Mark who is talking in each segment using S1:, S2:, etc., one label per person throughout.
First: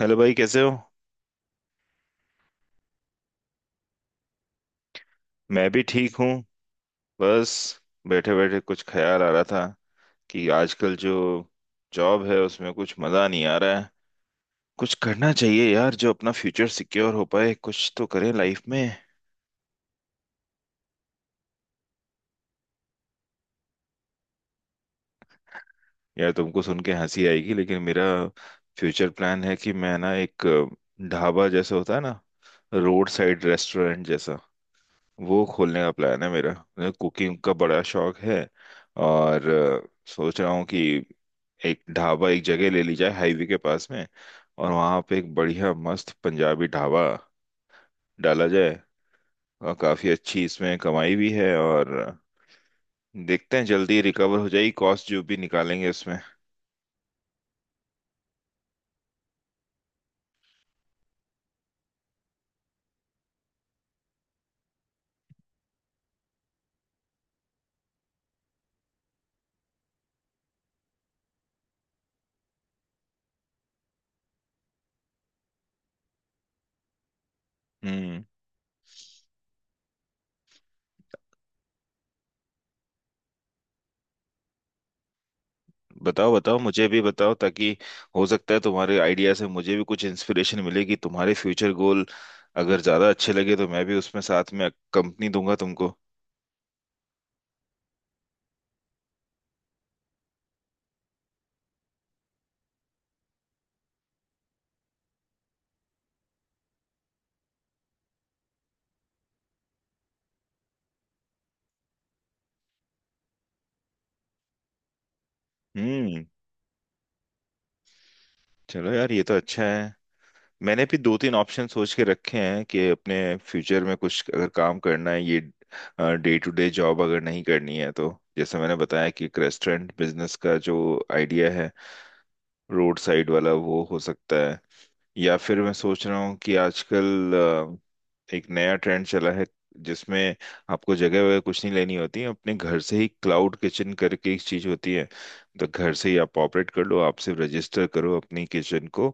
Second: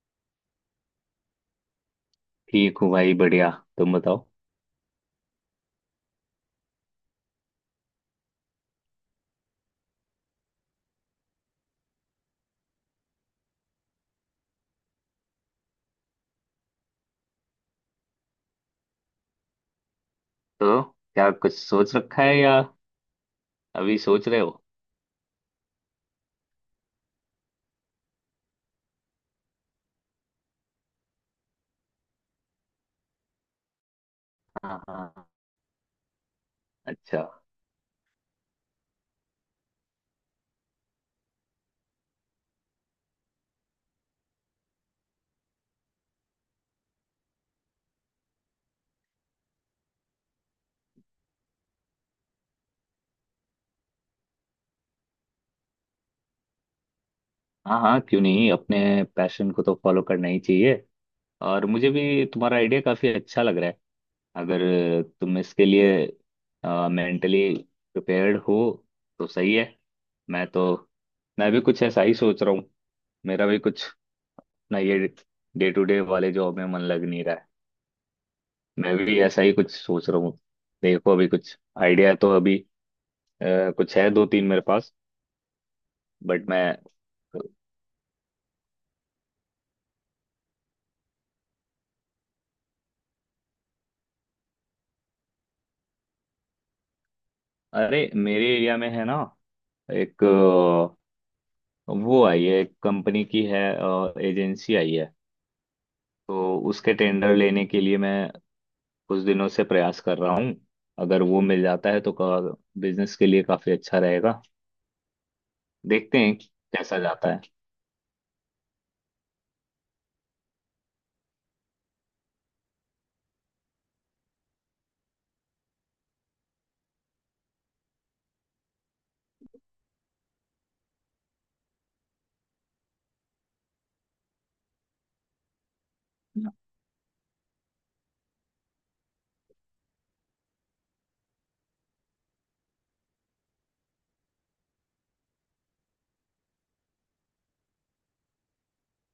S1: Hello भाई, कैसे हो?
S2: ठीक हूँ भाई, बढ़िया। तुम बताओ।
S1: मैं भी ठीक हूँ। बस बैठे बैठे कुछ ख्याल आ रहा था कि आजकल जो जॉब है उसमें कुछ मज़ा नहीं आ रहा है। कुछ करना चाहिए यार, जो अपना फ्यूचर सिक्योर हो पाए, कुछ तो करें लाइफ में।
S2: तो क्या कुछ सोच रखा है या अभी सोच रहे हो?
S1: यार तुमको सुन के हंसी आएगी, लेकिन मेरा फ्यूचर प्लान है कि मैं ना एक ढाबा जैसा होता है ना, रोड साइड रेस्टोरेंट जैसा,
S2: हाँ, हाँ।
S1: वो खोलने का प्लान है मेरा। मुझे
S2: अच्छा।
S1: कुकिंग का बड़ा शौक है। और सोच रहा हूँ कि एक ढाबा, एक जगह ले ली जाए हाईवे के पास में, और वहाँ पे एक बढ़िया मस्त पंजाबी ढाबा डाला जाए। और काफ़ी अच्छी इसमें कमाई भी है, और देखते हैं, जल्दी रिकवर हो जाएगी कॉस्ट जो भी निकालेंगे इसमें।
S2: हाँ, हाँ, क्यों नहीं। अपने पैशन को तो फॉलो करना ही चाहिए। और मुझे भी तुम्हारा आइडिया काफी अच्छा लग रहा है। अगर तुम इसके लिए मेंटली प्रिपेयर्ड हो तो सही है। मैं तो मैं भी कुछ ऐसा ही सोच रहा हूँ। मेरा भी कुछ, ना, ये डे टू डे वाले जॉब में मन लग नहीं रहा है।
S1: हम्म।
S2: मैं भी ऐसा ही कुछ सोच रहा हूँ। देखो, अभी कुछ आइडिया तो अभी कुछ है, दो तीन मेरे पास।
S1: बताओ
S2: बट
S1: बताओ,
S2: मैं।
S1: मुझे भी बताओ, ताकि हो सकता है तुम्हारे आइडिया से मुझे भी कुछ इंस्पिरेशन मिलेगी। तुम्हारे फ्यूचर गोल अगर ज्यादा अच्छे लगे तो मैं भी उसमें साथ में कंपनी दूंगा तुमको।
S2: अरे, मेरे एरिया में है ना, एक वो आई है, एक कंपनी की है, एजेंसी आई है। तो उसके टेंडर लेने के लिए मैं कुछ दिनों से प्रयास कर रहा हूँ। अगर वो मिल जाता है तो बिजनेस के लिए काफी अच्छा रहेगा। देखते
S1: हम्म।
S2: हैं कैसा जाता है।
S1: चलो यार, ये तो अच्छा है। मैंने भी दो तीन ऑप्शन सोच के रखे हैं कि अपने फ्यूचर में कुछ अगर काम करना है, ये डे टू डे जॉब अगर नहीं करनी है तो। जैसे मैंने बताया कि एक रेस्टोरेंट बिजनेस का जो आइडिया है, रोड साइड वाला, वो हो सकता है। या फिर मैं सोच रहा हूँ कि आजकल एक नया ट्रेंड चला है जिसमें आपको जगह वगैरह कुछ नहीं लेनी होती, अपने घर से ही क्लाउड किचन करके एक चीज होती है। तो घर से ही आप ऑपरेट कर लो, आप सिर्फ रजिस्टर करो अपनी किचन को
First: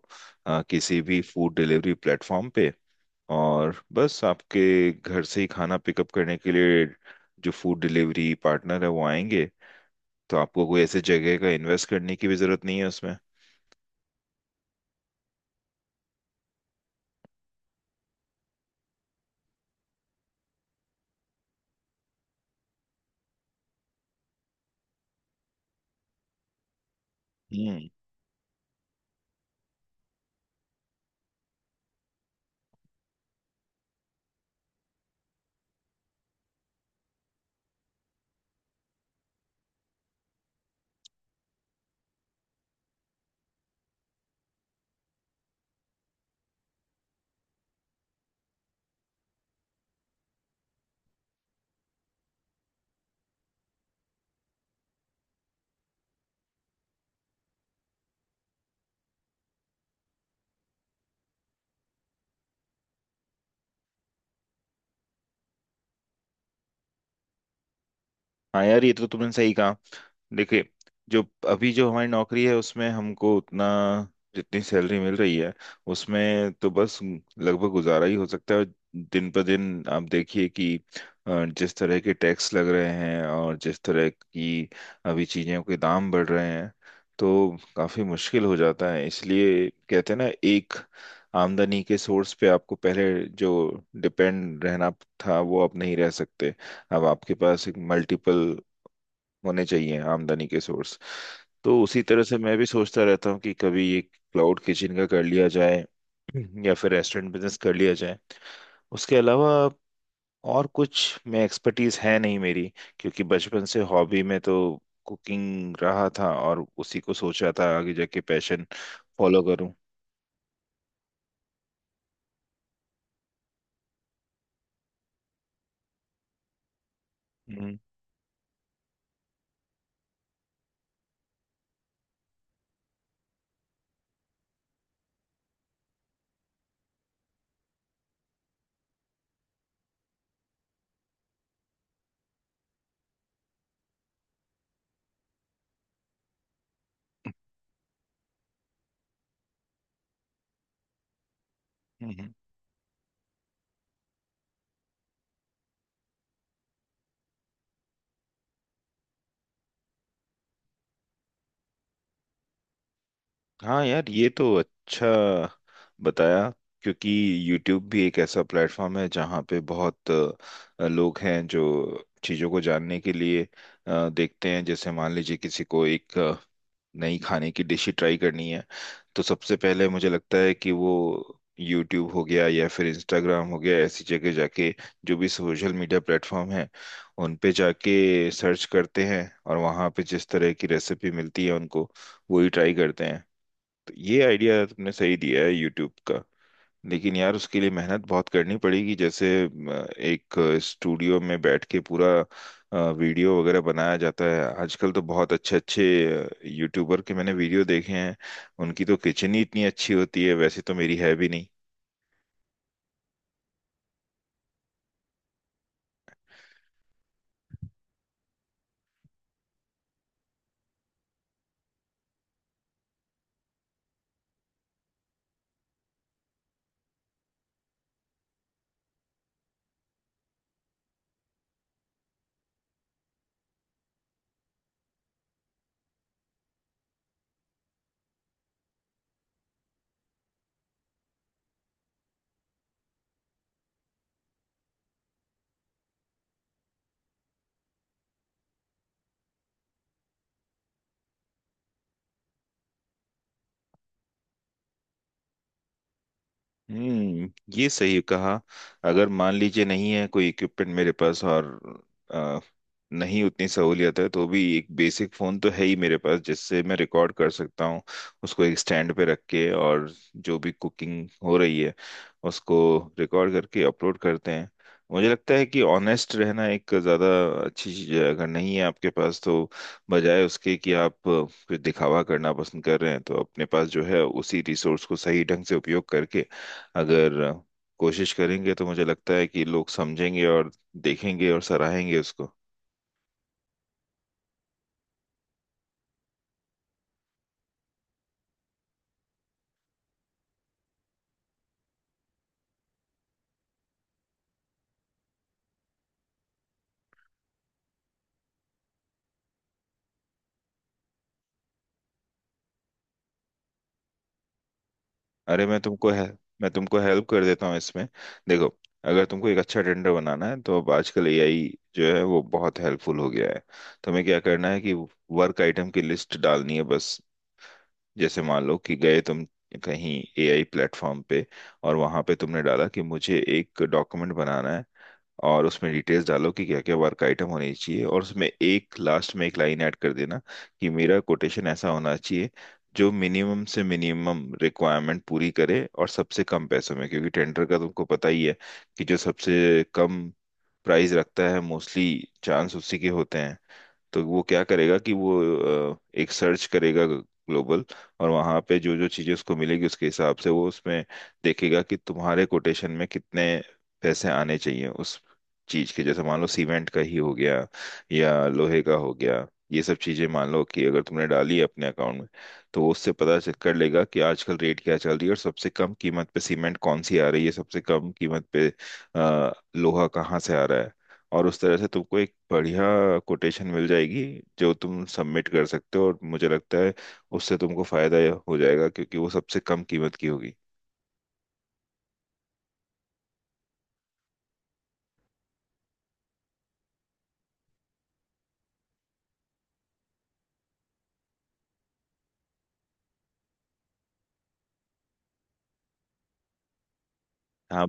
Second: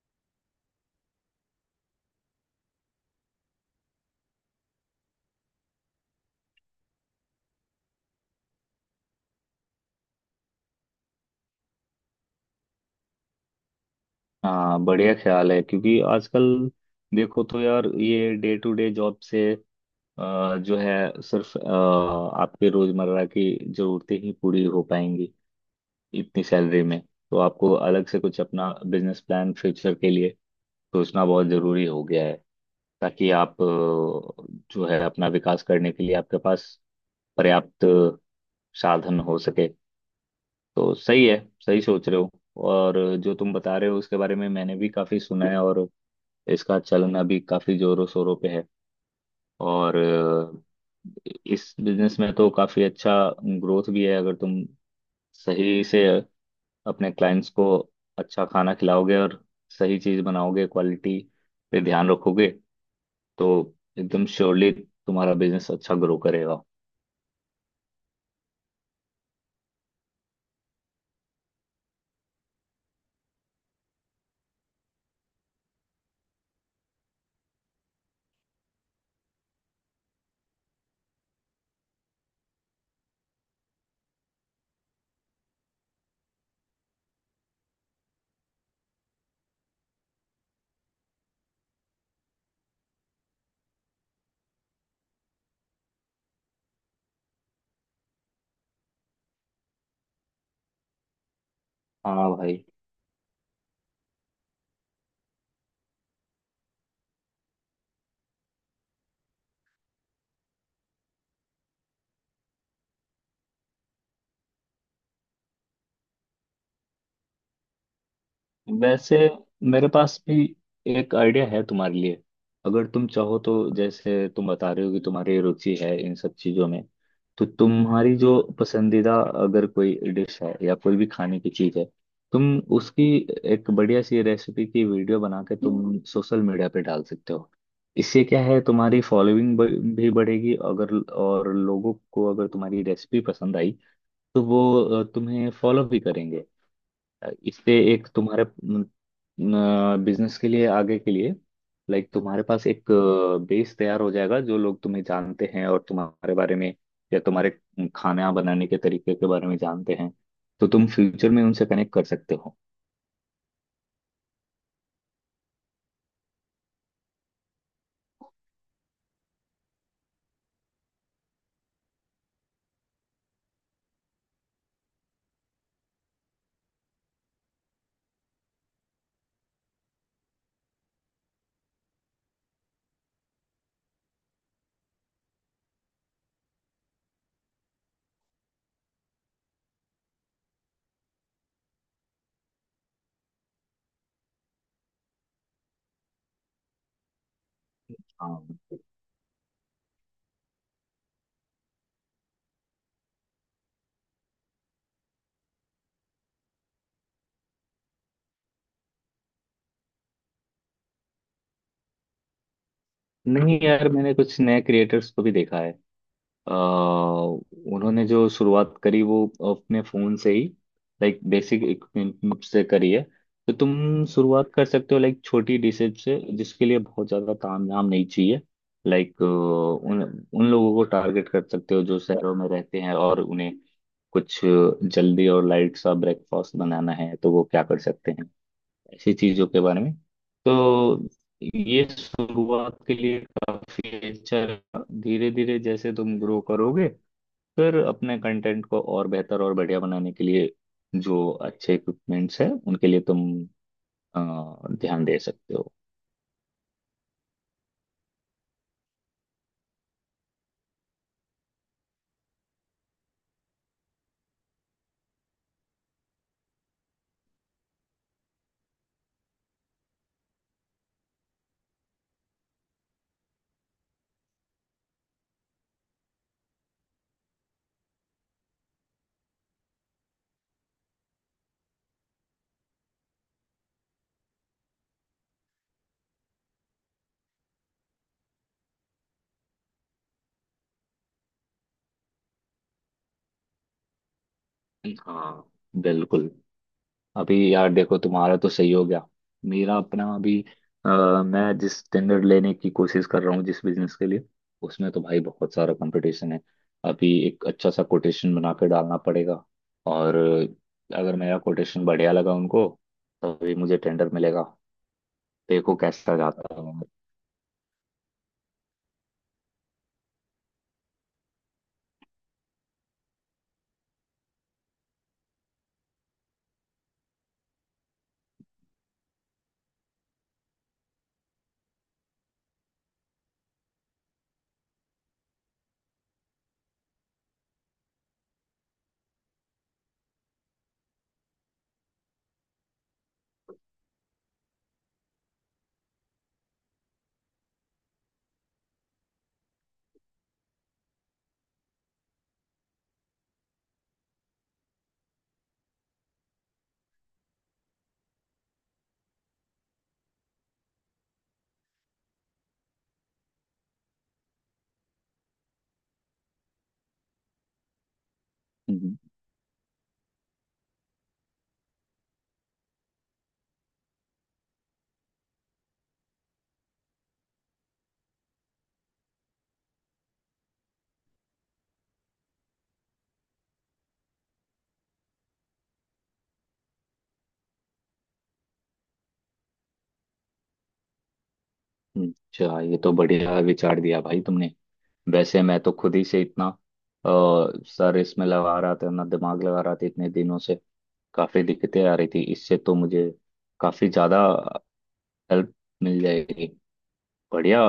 S1: किसी भी फूड डिलीवरी प्लेटफॉर्म पे। और बस आपके घर से ही खाना पिकअप करने के लिए जो फूड डिलीवरी पार्टनर है वो आएंगे। तो आपको कोई ऐसे जगह का इन्वेस्ट करने की भी जरूरत नहीं है उसमें।
S2: हाँ, बढ़िया ख्याल है। क्योंकि आजकल देखो तो यार, ये डे टू डे जॉब से जो है, सिर्फ आपके रोजमर्रा की जरूरतें ही पूरी हो पाएंगी इतनी सैलरी में। तो आपको
S1: हम्म।
S2: अलग से कुछ अपना बिजनेस प्लान फ्यूचर के लिए सोचना बहुत जरूरी हो गया है। ताकि आप जो है, अपना विकास करने के लिए आपके पास पर्याप्त साधन हो सके। तो सही है, सही सोच रहे हो। और जो तुम बता रहे हो उसके बारे में मैंने भी काफी सुना है, और इसका चलन अभी काफी जोरों शोरों पे है। और इस बिजनेस में तो काफी अच्छा ग्रोथ भी है। अगर तुम सही से अपने क्लाइंट्स को अच्छा खाना खिलाओगे और सही चीज बनाओगे, क्वालिटी पे ध्यान रखोगे, तो एकदम श्योरली तुम्हारा बिजनेस अच्छा ग्रो करेगा।
S1: हाँ यार, ये तो तुमने सही कहा। देखिए, जो अभी जो हमारी नौकरी है उसमें हमको उतना, जितनी सैलरी मिल रही है उसमें तो बस लगभग गुजारा ही हो सकता है। दिन पर दिन आप देखिए कि जिस तरह के टैक्स लग रहे हैं और जिस तरह की अभी चीजों के दाम बढ़ रहे हैं, तो काफी मुश्किल हो जाता है। इसलिए कहते हैं ना, एक आमदनी के सोर्स पे आपको पहले जो डिपेंड रहना था वो आप नहीं रह सकते। अब आपके पास एक मल्टीपल होने चाहिए आमदनी के सोर्स। तो उसी तरह
S2: हाँ,
S1: से मैं
S2: भाई।
S1: भी सोचता रहता हूँ कि कभी एक क्लाउड किचन का कर लिया जाए, या फिर रेस्टोरेंट बिजनेस कर लिया जाए। उसके अलावा और कुछ में एक्सपर्टीज है नहीं मेरी, क्योंकि बचपन से हॉबी में तो कुकिंग रहा था, और उसी को सोचा था आगे जाके पैशन
S2: वैसे
S1: फॉलो करूँ।
S2: मेरे पास भी एक आइडिया है तुम्हारे लिए। अगर तुम चाहो तो, जैसे तुम बता रहे हो कि तुम्हारी रुचि है इन सब चीजों में, तो
S1: हम्म,
S2: तुम्हारी जो पसंदीदा, अगर कोई डिश है या कोई भी खाने की चीज है, तुम उसकी एक बढ़िया सी रेसिपी की वीडियो बना के तुम सोशल मीडिया पे डाल सकते हो। इससे क्या है, तुम्हारी फॉलोइंग भी बढ़ेगी। अगर और लोगों को अगर तुम्हारी रेसिपी पसंद आई तो वो तुम्हें फॉलो भी करेंगे। इससे एक तुम्हारे बिजनेस के लिए, आगे के लिए, लाइक
S1: हम्म, हम्म।
S2: तुम्हारे पास एक बेस तैयार हो जाएगा, जो लोग तुम्हें जानते हैं और तुम्हारे बारे में या तुम्हारे खाना बनाने के तरीके के बारे में जानते हैं, तो तुम फ्यूचर में उनसे कनेक्ट कर सकते हो।
S1: हाँ यार, ये तो अच्छा बताया, क्योंकि YouTube भी एक ऐसा प्लेटफॉर्म है जहाँ पे बहुत लोग हैं जो चीज़ों को जानने के लिए देखते हैं। जैसे मान लीजिए, किसी को एक नई खाने की डिश ही ट्राई करनी है, तो सबसे पहले मुझे लगता है कि वो यूट्यूब हो गया, या फिर इंस्टाग्राम हो गया, ऐसी जगह जाके, जो भी सोशल मीडिया प्लेटफॉर्म है, उन पे जाके सर्च करते हैं, और वहाँ पे जिस तरह की रेसिपी मिलती है उनको वही ट्राई करते हैं। तो ये आइडिया तुमने सही दिया है यूट्यूब का। लेकिन यार उसके लिए मेहनत बहुत
S2: हाँ।
S1: करनी पड़ेगी, जैसे एक स्टूडियो में बैठ के पूरा वीडियो वगैरह बनाया जाता है। आजकल तो बहुत अच्छे अच्छे यूट्यूबर के मैंने वीडियो देखे हैं, उनकी तो किचन ही इतनी अच्छी होती है, वैसे तो मेरी है भी नहीं।
S2: नहीं यार, मैंने कुछ नए क्रिएटर्स को भी देखा है। अ, उन्होंने जो शुरुआत करी वो अपने फोन से ही, लाइक बेसिक इक्विपमेंट से करी है। तो तुम शुरुआत कर सकते हो, लाइक छोटी डिशेज से, जिसके लिए बहुत ज्यादा तामझाम नहीं चाहिए। लाइक उन उन लोगों को टारगेट कर सकते हो जो शहरों में रहते हैं, और उन्हें कुछ जल्दी और लाइट सा ब्रेकफास्ट बनाना है तो वो क्या कर सकते हैं, ऐसी चीजों के बारे में। तो ये शुरुआत के लिए काफी अच्छा। धीरे धीरे जैसे तुम ग्रो करोगे, फिर अपने कंटेंट को और बेहतर और बढ़िया बनाने के लिए, जो अच्छे इक्विपमेंट्स हैं उनके लिए तुम अ, ध्यान दे सकते हो।
S1: हम्म। ये सही कहा। अगर मान लीजिए नहीं है कोई इक्विपमेंट मेरे पास, और अ, नहीं उतनी सहूलियत है, तो भी एक बेसिक फोन तो है ही मेरे पास जिससे मैं रिकॉर्ड कर सकता हूँ। उसको एक स्टैंड पे रख के, और जो भी कुकिंग हो रही है उसको रिकॉर्ड करके अपलोड करते हैं। मुझे लगता है कि ऑनेस्ट रहना एक ज़्यादा अच्छी चीज़ है। अगर नहीं है आपके पास तो, बजाय उसके कि आप कुछ दिखावा करना पसंद कर रहे हैं, तो अपने पास जो है उसी रिसोर्स को सही ढंग से उपयोग करके अगर कोशिश करेंगे, तो मुझे लगता है कि लोग समझेंगे और देखेंगे और सराहेंगे उसको।
S2: हाँ, बिल्कुल। अभी यार देखो, तुम्हारा तो सही हो गया। मेरा अपना अभी अ, मैं जिस टेंडर लेने की कोशिश कर रहा हूँ, जिस बिजनेस के लिए, उसमें तो भाई बहुत सारा कंपटीशन है। अभी एक अच्छा सा कोटेशन बना के डालना पड़ेगा। और अगर मेरा कोटेशन बढ़िया लगा उनको, तभी मुझे टेंडर मिलेगा।
S1: अरे,
S2: देखो कैसा
S1: मैं
S2: जाता
S1: तुमको हेल्प कर देता हूँ इसमें। देखो, अगर तुमको एक अच्छा टेंडर बनाना है, तो अब आजकल एआई जो है वो बहुत हेल्पफुल हो गया है। तुम्हें क्या करना है कि वर्क आइटम की लिस्ट डालनी है बस। जैसे मान लो कि गए तुम कहीं एआई प्लेटफॉर्म पे, और वहां पे तुमने डाला कि मुझे एक डॉक्यूमेंट बनाना है, और उसमें डिटेल्स डालो कि क्या क्या वर्क आइटम होने चाहिए, और उसमें एक लास्ट में एक लाइन ऐड कर देना कि मेरा कोटेशन ऐसा होना चाहिए जो मिनिमम से मिनिमम रिक्वायरमेंट पूरी करे और सबसे कम पैसों में, क्योंकि टेंडर का तुमको पता ही है कि जो सबसे कम प्राइस रखता है, मोस्टली चांस उसी के होते हैं। तो वो क्या करेगा कि वो एक सर्च करेगा ग्लोबल, और वहां पे जो जो चीजें उसको मिलेगी उसके हिसाब से वो उसमें देखेगा कि तुम्हारे कोटेशन में कितने पैसे आने चाहिए उस चीज के, जैसे मान लो सीमेंट का ही हो गया, या लोहे का हो
S2: है।
S1: गया। ये सब चीजें मान लो कि अगर तुमने डाली है अपने अकाउंट में, तो वो उससे पता चेक कर लेगा कि आजकल रेट क्या चल रही है, और सबसे कम कीमत पे सीमेंट कौन सी आ रही है, सबसे कम कीमत पे लोहा कहाँ से आ रहा है। और उस तरह से तुमको एक बढ़िया कोटेशन मिल जाएगी जो तुम सबमिट कर सकते हो, और मुझे लगता है उससे तुमको फायदा हो जाएगा, क्योंकि वो सबसे कम कीमत की होगी।
S2: अच्छा, ये तो बढ़िया विचार दिया भाई तुमने। वैसे मैं तो खुद ही से इतना अ, सर इसमें लगा रहा था, अपना दिमाग लगा रहा था इतने दिनों से। काफी दिक्कतें आ रही थी, इससे तो मुझे काफी ज्यादा हेल्प मिल जाएगी। बढ़िया।
S1: हाँ,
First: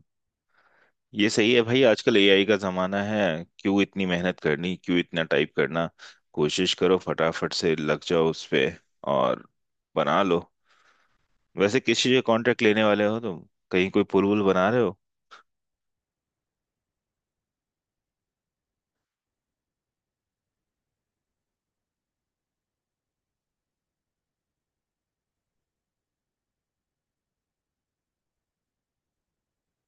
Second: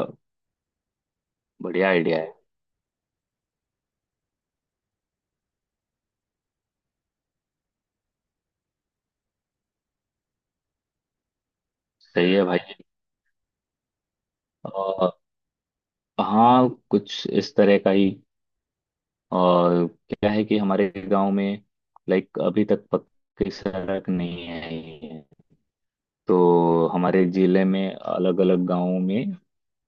S1: ये सही है भाई,
S2: बढ़िया
S1: आजकल
S2: आइडिया है।
S1: एआई का जमाना है। क्यों इतनी मेहनत करनी, क्यों इतना टाइप करना। कोशिश करो, फटाफट से लग जाओ उस पे, और बना लो। वैसे किस चीज़ का
S2: सही है भाई।
S1: कॉन्ट्रैक्ट लेने वाले हो तुम, कहीं कोई पुल वुल बना रहे हो?
S2: आ, हाँ, कुछ इस तरह का ही। और क्या है कि हमारे गांव में, लाइक अभी तक पक्की सड़क नहीं है। तो हमारे जिले में अलग अलग गांवों में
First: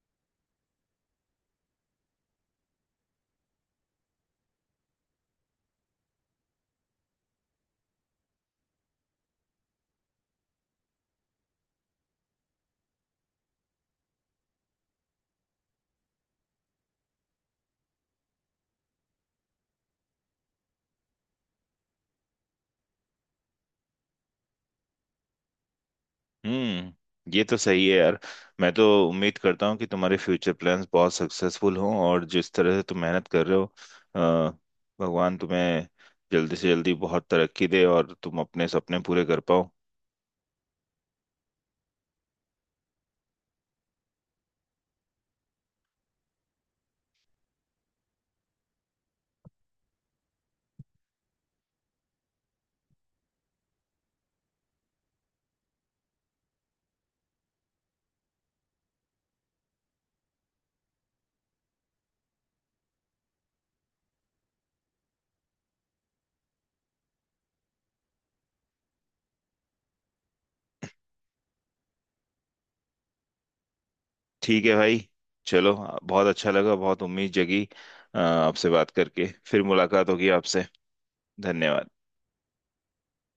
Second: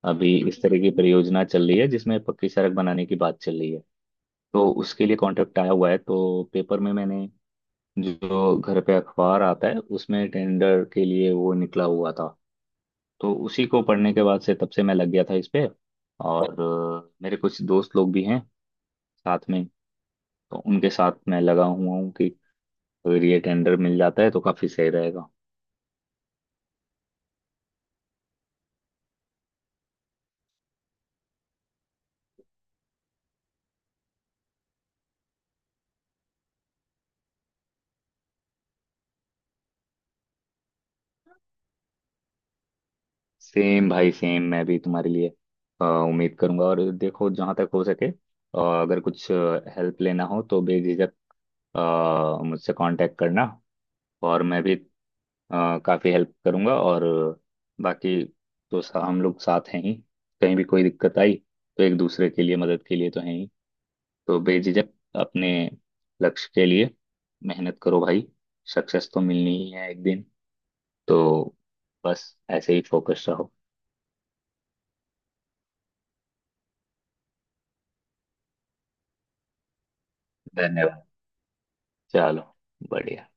S2: अभी इस तरह की परियोजना चल रही है, जिसमें पक्की सड़क बनाने की बात चल रही है। तो उसके लिए कॉन्ट्रैक्ट आया हुआ है, तो पेपर में, मैंने जो घर पे अखबार आता है उसमें, टेंडर के लिए वो निकला हुआ था। तो उसी को पढ़ने के बाद से, तब से मैं लग गया था इस पे। और मेरे कुछ दोस्त लोग भी हैं साथ में, तो उनके साथ मैं लगा हुआ हूँ कि अगर ये टेंडर मिल जाता है तो काफी सही रहेगा।
S1: हम्म। ये तो सही है यार। मैं तो उम्मीद करता हूँ कि तुम्हारे फ्यूचर प्लान्स बहुत सक्सेसफुल हों, और जिस तरह से तुम मेहनत कर रहे हो, अ, भगवान तुम्हें जल्दी से जल्दी बहुत तरक्की दे, और तुम अपने सपने पूरे कर पाओ।
S2: सेम भाई, सेम। मैं भी तुम्हारे लिए उम्मीद करूंगा। और देखो, जहां तक हो सके, अगर कुछ हेल्प लेना हो तो बेझिझक अ, मुझसे कांटेक्ट करना। और मैं भी काफी हेल्प करूंगा। और बाकी तो हम लोग साथ हैं ही। कहीं भी कोई दिक्कत आई, तो एक दूसरे के लिए, मदद के लिए तो हैं ही। तो बेझिझक अपने लक्ष्य के लिए मेहनत करो भाई। सक्सेस तो मिलनी ही है एक दिन। तो बस ऐसे ही फोकस रहो।
S1: ठीक है भाई। चलो। बहुत अच्छा लगा, बहुत उम्मीद जगी, आपसे बात करके। फिर मुलाकात होगी आपसे।
S2: धन्यवाद।
S1: धन्यवाद।
S2: चलो, बढ़िया।